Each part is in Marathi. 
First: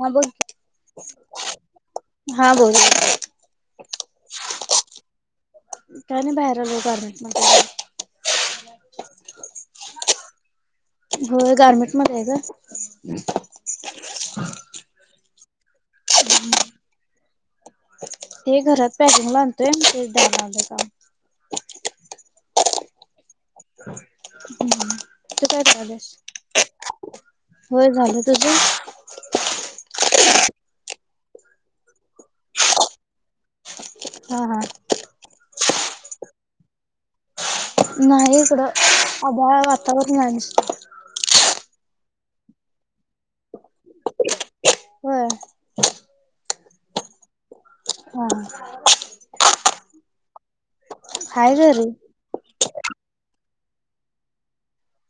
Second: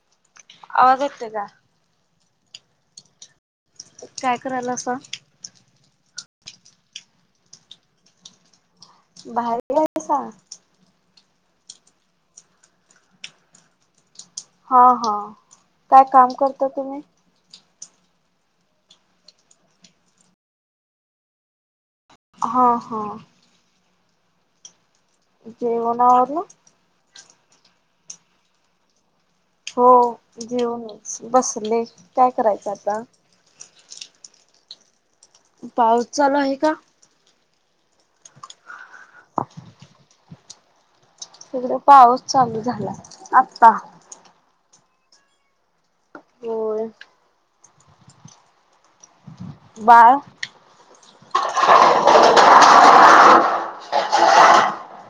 हा बोल, आवाज येतोय का? हा बोल. काय करायलासा? काही नाही बाहेर लोय गारमेंट मध्ये [unintelligible] बाहेर गेलायसा? होय, गारमेंट मध्ये आहे ग. [inaudible] हा, हा, काय काम करता तुम्ही? ते घरात पॅकिंगला आणतोय, तेच द्यायला आलोय काम. हा, हा. तू काय जेवण करायल्यास? आवरलं? होय झालं तुझं? हो, जेऊनच बसले, काय करायचं आता? हा, हा. पाऊस चालू आहे का? नाही इकडं आभाळ वातावरण नाही. इकड पाऊस चालू झाला आता. होय होय. हा. बाळ? हाय घरी.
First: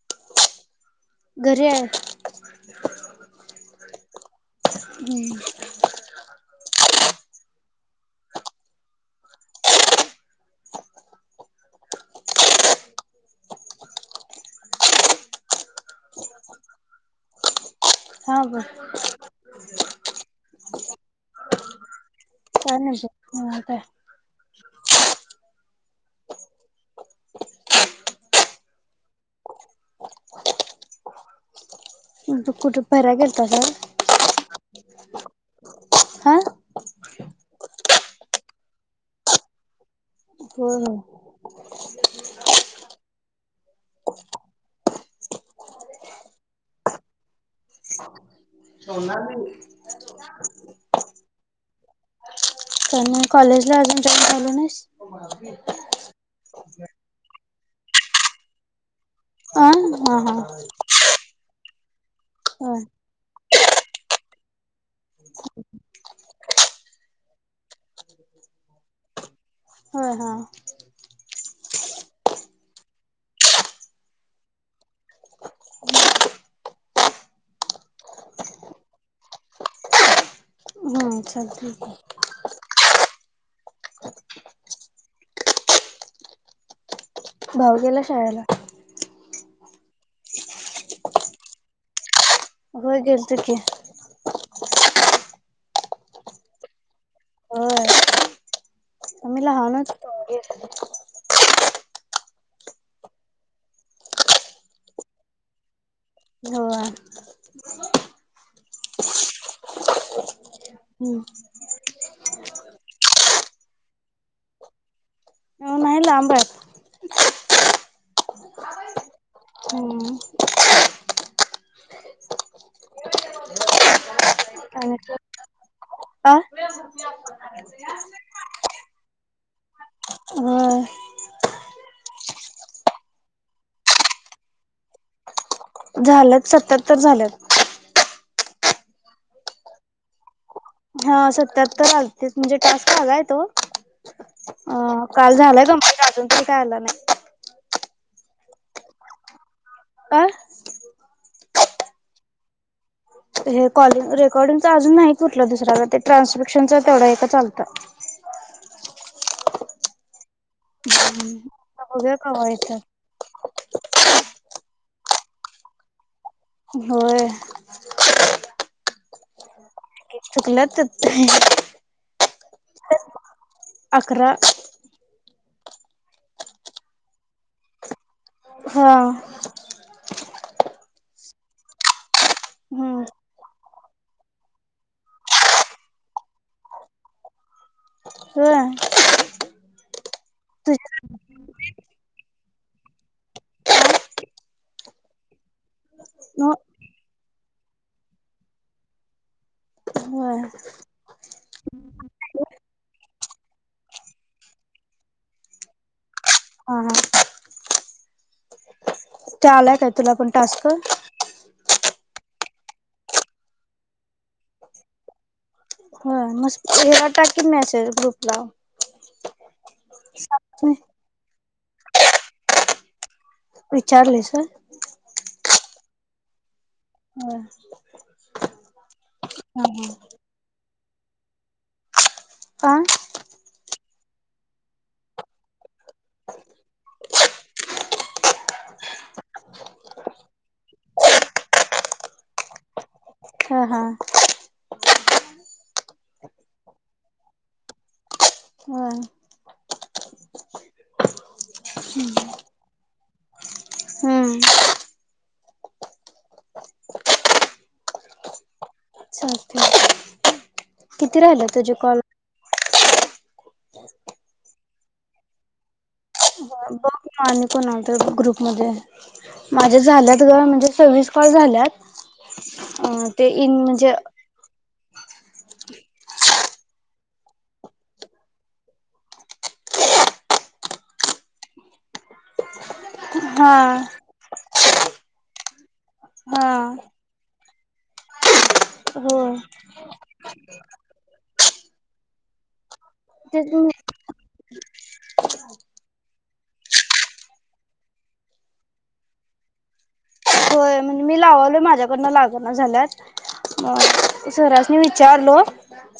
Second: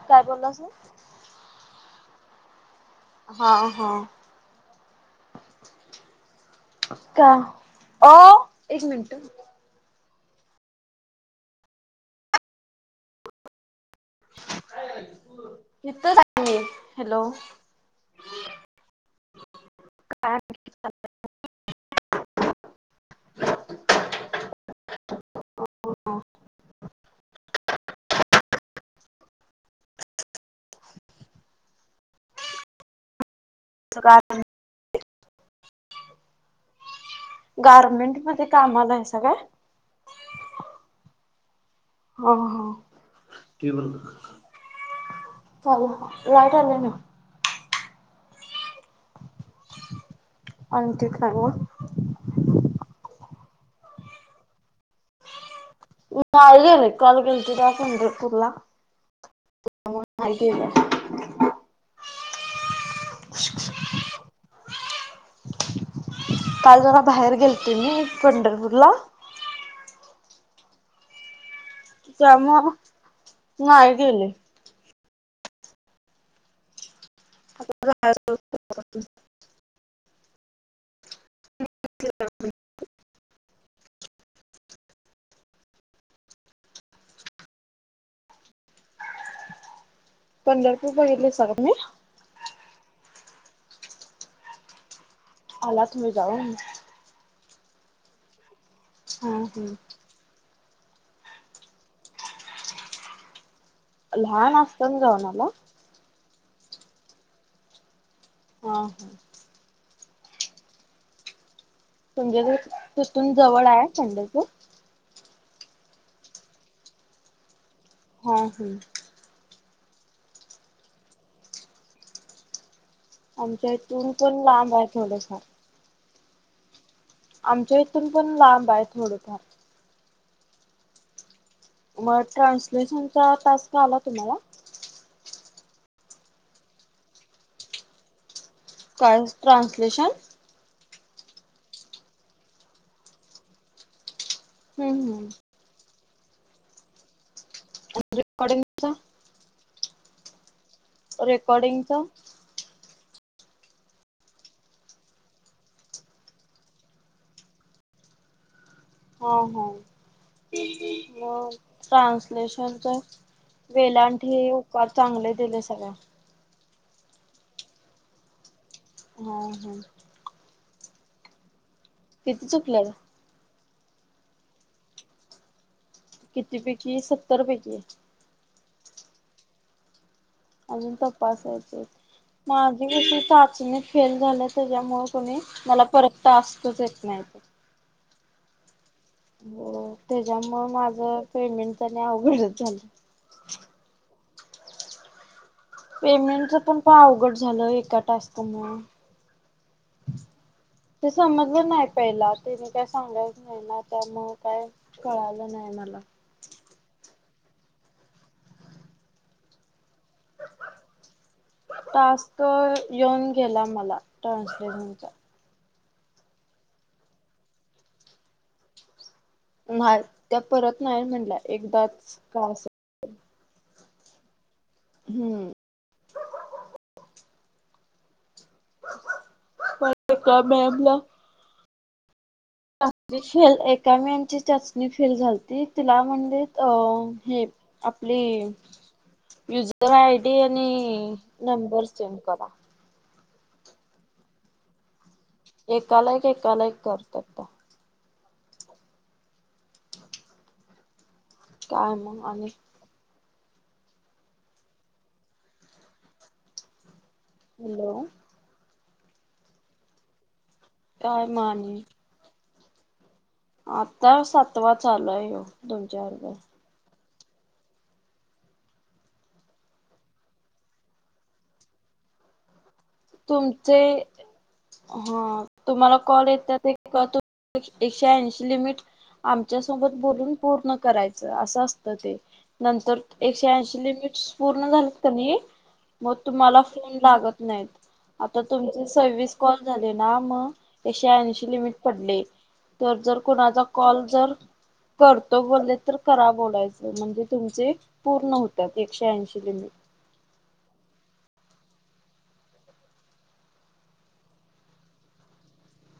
काय बोलास ह? घरी आहे. हा, हा. हम्म [inaudible] का? आ.. एक मिनट. इथच आहे मी, हॅलो? हा, बर. ह [inaudible] कायं नांय आतांय आंता कुठं फिरांयला गेलतांस वयं सु कांत हा गारमेंट मध्यें कामांला हायसं कायं हम्मं हम्मं हो हो चालुं लाईट आलं नां सोणांरली आणि ते सांगू मंग कॉलेज लां अजूंन जाॅईन झालासं नाहीसं तुं मं आं झाले कॉल घेलती दासपुर्ला आ हा हा ह [unintelligible] हम्मं कांल जरां बाहेर गेलते मी पंढरपूर लां हां हां चाऊंन झालां नाहीं गेले जायाचं अच्छा ठीक आहे [unintelligible] भांऊ गेलां शाळेलां पंढरपूर बहितल सरानी हो गेलतो की आलांत तुम्हीं जाऊंण होय हां हो गेतो लहांन असतं नां जाऊंण आंला हो मंग हम्मं तुंमे तिथूंन जवळं आहे पंढरपूर नाहीं लांब आहे हो हम्मं आमच्यां इथूंन पणं लांब आहे थोडंसं अं [unintelligible] आमच्यां इथूंन पणं लांब आहे थोडंफार व्हयं मंग ट्रान्सलेशन चां टास्कं आंला तुम्हांला झालंत सत्ततर झालंत कां चं ट्रान्सलेशन हां सत्यांहत्तर आलतेचं म्हणजे टास्क झालांय तो हम्म अं हम्म कांल झालायं कां माझं अजूंन तरी कायं आलं नाहीं रेकॉडिंग चां आ रेकॉर्डिंगचां हे कॉलिंग रेकॉर्डिंगच अजूंन नाहीं तुटलं दुसऱ्यां ते ट्रान्सपॅक्शनचा तेवढं एक चालतं ह हो मग बघूया कवा ट्रान्सलेशन येतात तर वेलांठी उकार चांगले दिले सगळ. होय. हा हा. चुकलत. किती चुकलं. अकरा. किती पैकी सत्तर पैकी. हा. अजून तपासायचे माझी हम्म क चाचणी फेल झाल्या त्याच्यामुळे कोणी मला परतत असतच येत नाही. हम. हो त्याच्यामुळे माझ पेमेंट त्यां अवघडच झालं. पेमेंटच पण अवघड झालं एका टास्क मुळे ह ते समजलं नाही., पहिला त्यांनी काय सांगीतलं नाही ना, त्यामुळ काय? कळालं नाही मला. हा हा ते आलाय काय तुला पण टास्क टास्क येऊन गेला मला ट्रान्सलेशनचा मेसेज आला होता की ग्रुप ला. नाही त्या परत नाही म्हणाल्या एकदाच का? विचारलेस? हम्म हम हम- हम का मॅमला? हा हा चाचणी फेल, एका मॅडम ची चाचणी फेल झालती तिला म्हणाले, अ.... हे आपली युजर आयडी आणि नंबर सेंड करा. हा -हा एकाला- एक एकाला -एक करतात त्या हा काय मग आणि? हम्म हॅलो चालते की, किती काय म राहिले तुझे आणि कॉल? आता सातवा चालूय आहें हा तुमच्या बरोबर. बघ आणि कोण आता ग्रुप मध्ये माझे झाले आहेत ग, म्हणजे सविस कॉल झालेत. तुमचे ह..... तुम्हाला कॉल येत आहेत कीं एकशे ऐंशी लिमिट आमच्यासोबत बोलून पूर्ण करायचं असं असतं ते नंतर एकशे हा ऐंशी लिमिट्स पूर्ण झालेत की नाही, मग हा तुम्हाला फोन लागत नाहीत. आता तुमचे सविस होय कॉल झाले ना, मग एकशे ऐंशी लिमिट पडले. तर जर तेच कुणाचा मी कॉल जर करतो बोलले तर करा बोलायचं म्हणजे तुमचे पूर्ण होतात एकशे ऐंशी लिमिट होय, म्हणजे मी लाव माझ्याकडून लागण्या झाल्यात म्हणून, सरासनी विचारल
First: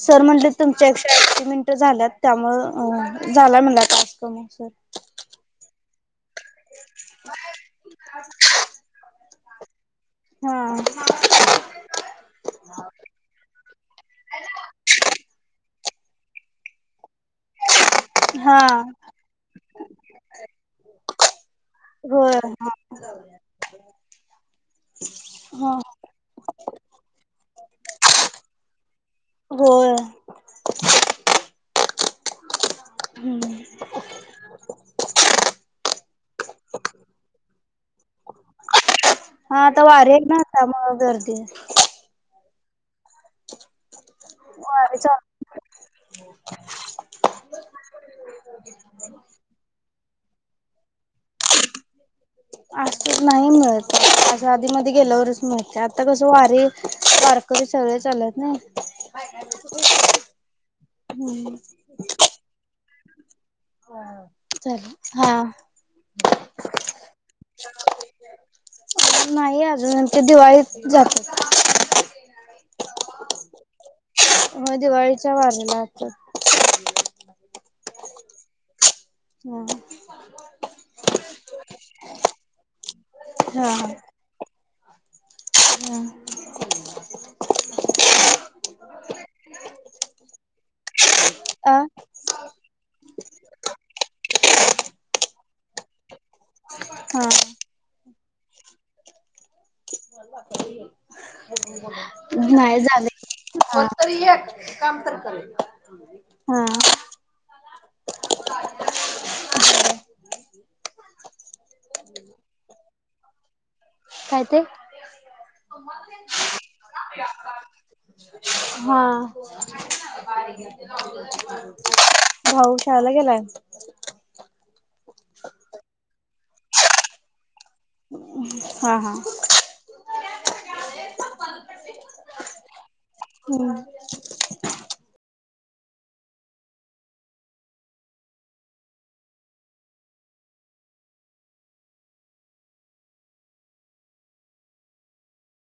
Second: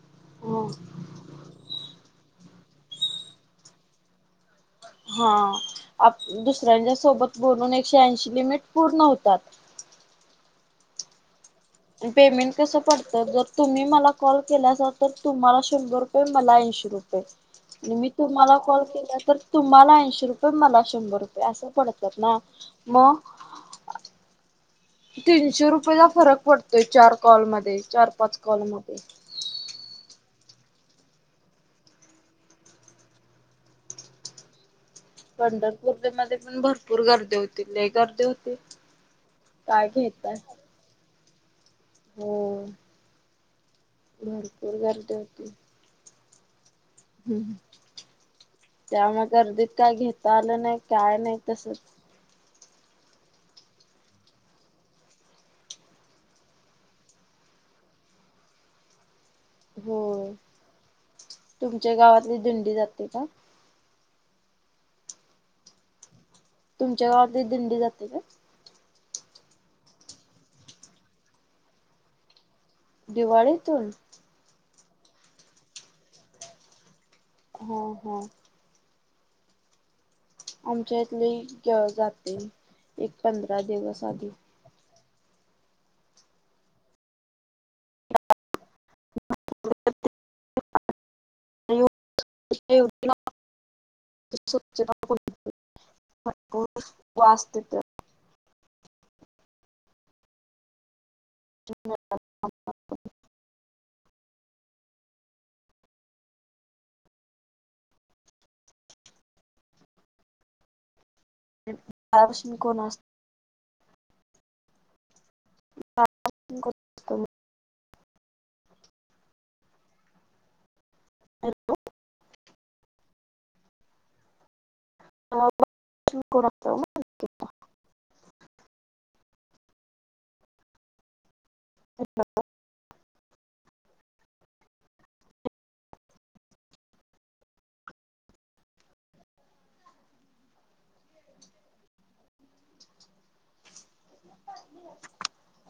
सर म्हंटले लिमिट. तुमच्या ऐकशे अंशी मिनिटं झालेले आहें, त्यामुळे झाला म्हण टास्क पुर्ण. हा आ दुसऱ्यांच्या सोबत बोलून एकशे ऐंशी लिमिट पूर्ण होतात. हा पेमेंट कस पडत, जर तुम्ही मला कॉल केला तर तुम्हाला शंभर मला ऐणशी रुपय आणि मी तुम्हाला हा कॉल केला तर, तुम्हाला ऐंशी रुपये, मला शंभर रुपये अस पडतात ना. होय म तीनशे हा रुपयेचा फरक पडतोय. चार कॉल मध्ये चार -पाच कॉल मध्ये. होय. हम्म पंढरपूर मध्ये पण भरपूर गर्दी होती लई गर्दी होती. आता काय वारी घेताय आहेना त्यामुळे मग गर्दी हो, भरपूर वारी गर्दी चालू होती. ह् त्यामुळे मग गर्दीत काय घेता आल नाही काय नाही तसच. अस नाही मिळत. अस आधी मध्ये गेल्यावरच मिळतय आता कस वारीे वारकरी सगळे चालु आहेत ना. होय. हम्म. तुमच्या गावातली दिंडी जाते काय? चालेल हा तुमच्या गावातली दिंडी जाते काय? नाही अजून आमची दिवाळीत जाते. दिवाळीतून हो, दिवाळीच्या वारी ला वाटत. हा हा. हा आमच्या इथले जातय एक पंधरा हा दिवस आधी. हा [inaudible] आ [inaudible] [unintelligible] हा वाचते तर नाही झालंय बोल तर एक काम तर कर ये हा. [unintelligible] काय त? [inaudible] हा [inaudible] हॅलो! ओम शाळेला गेलाय. [inaudible] हा हा हॅलो. हम [inaudible]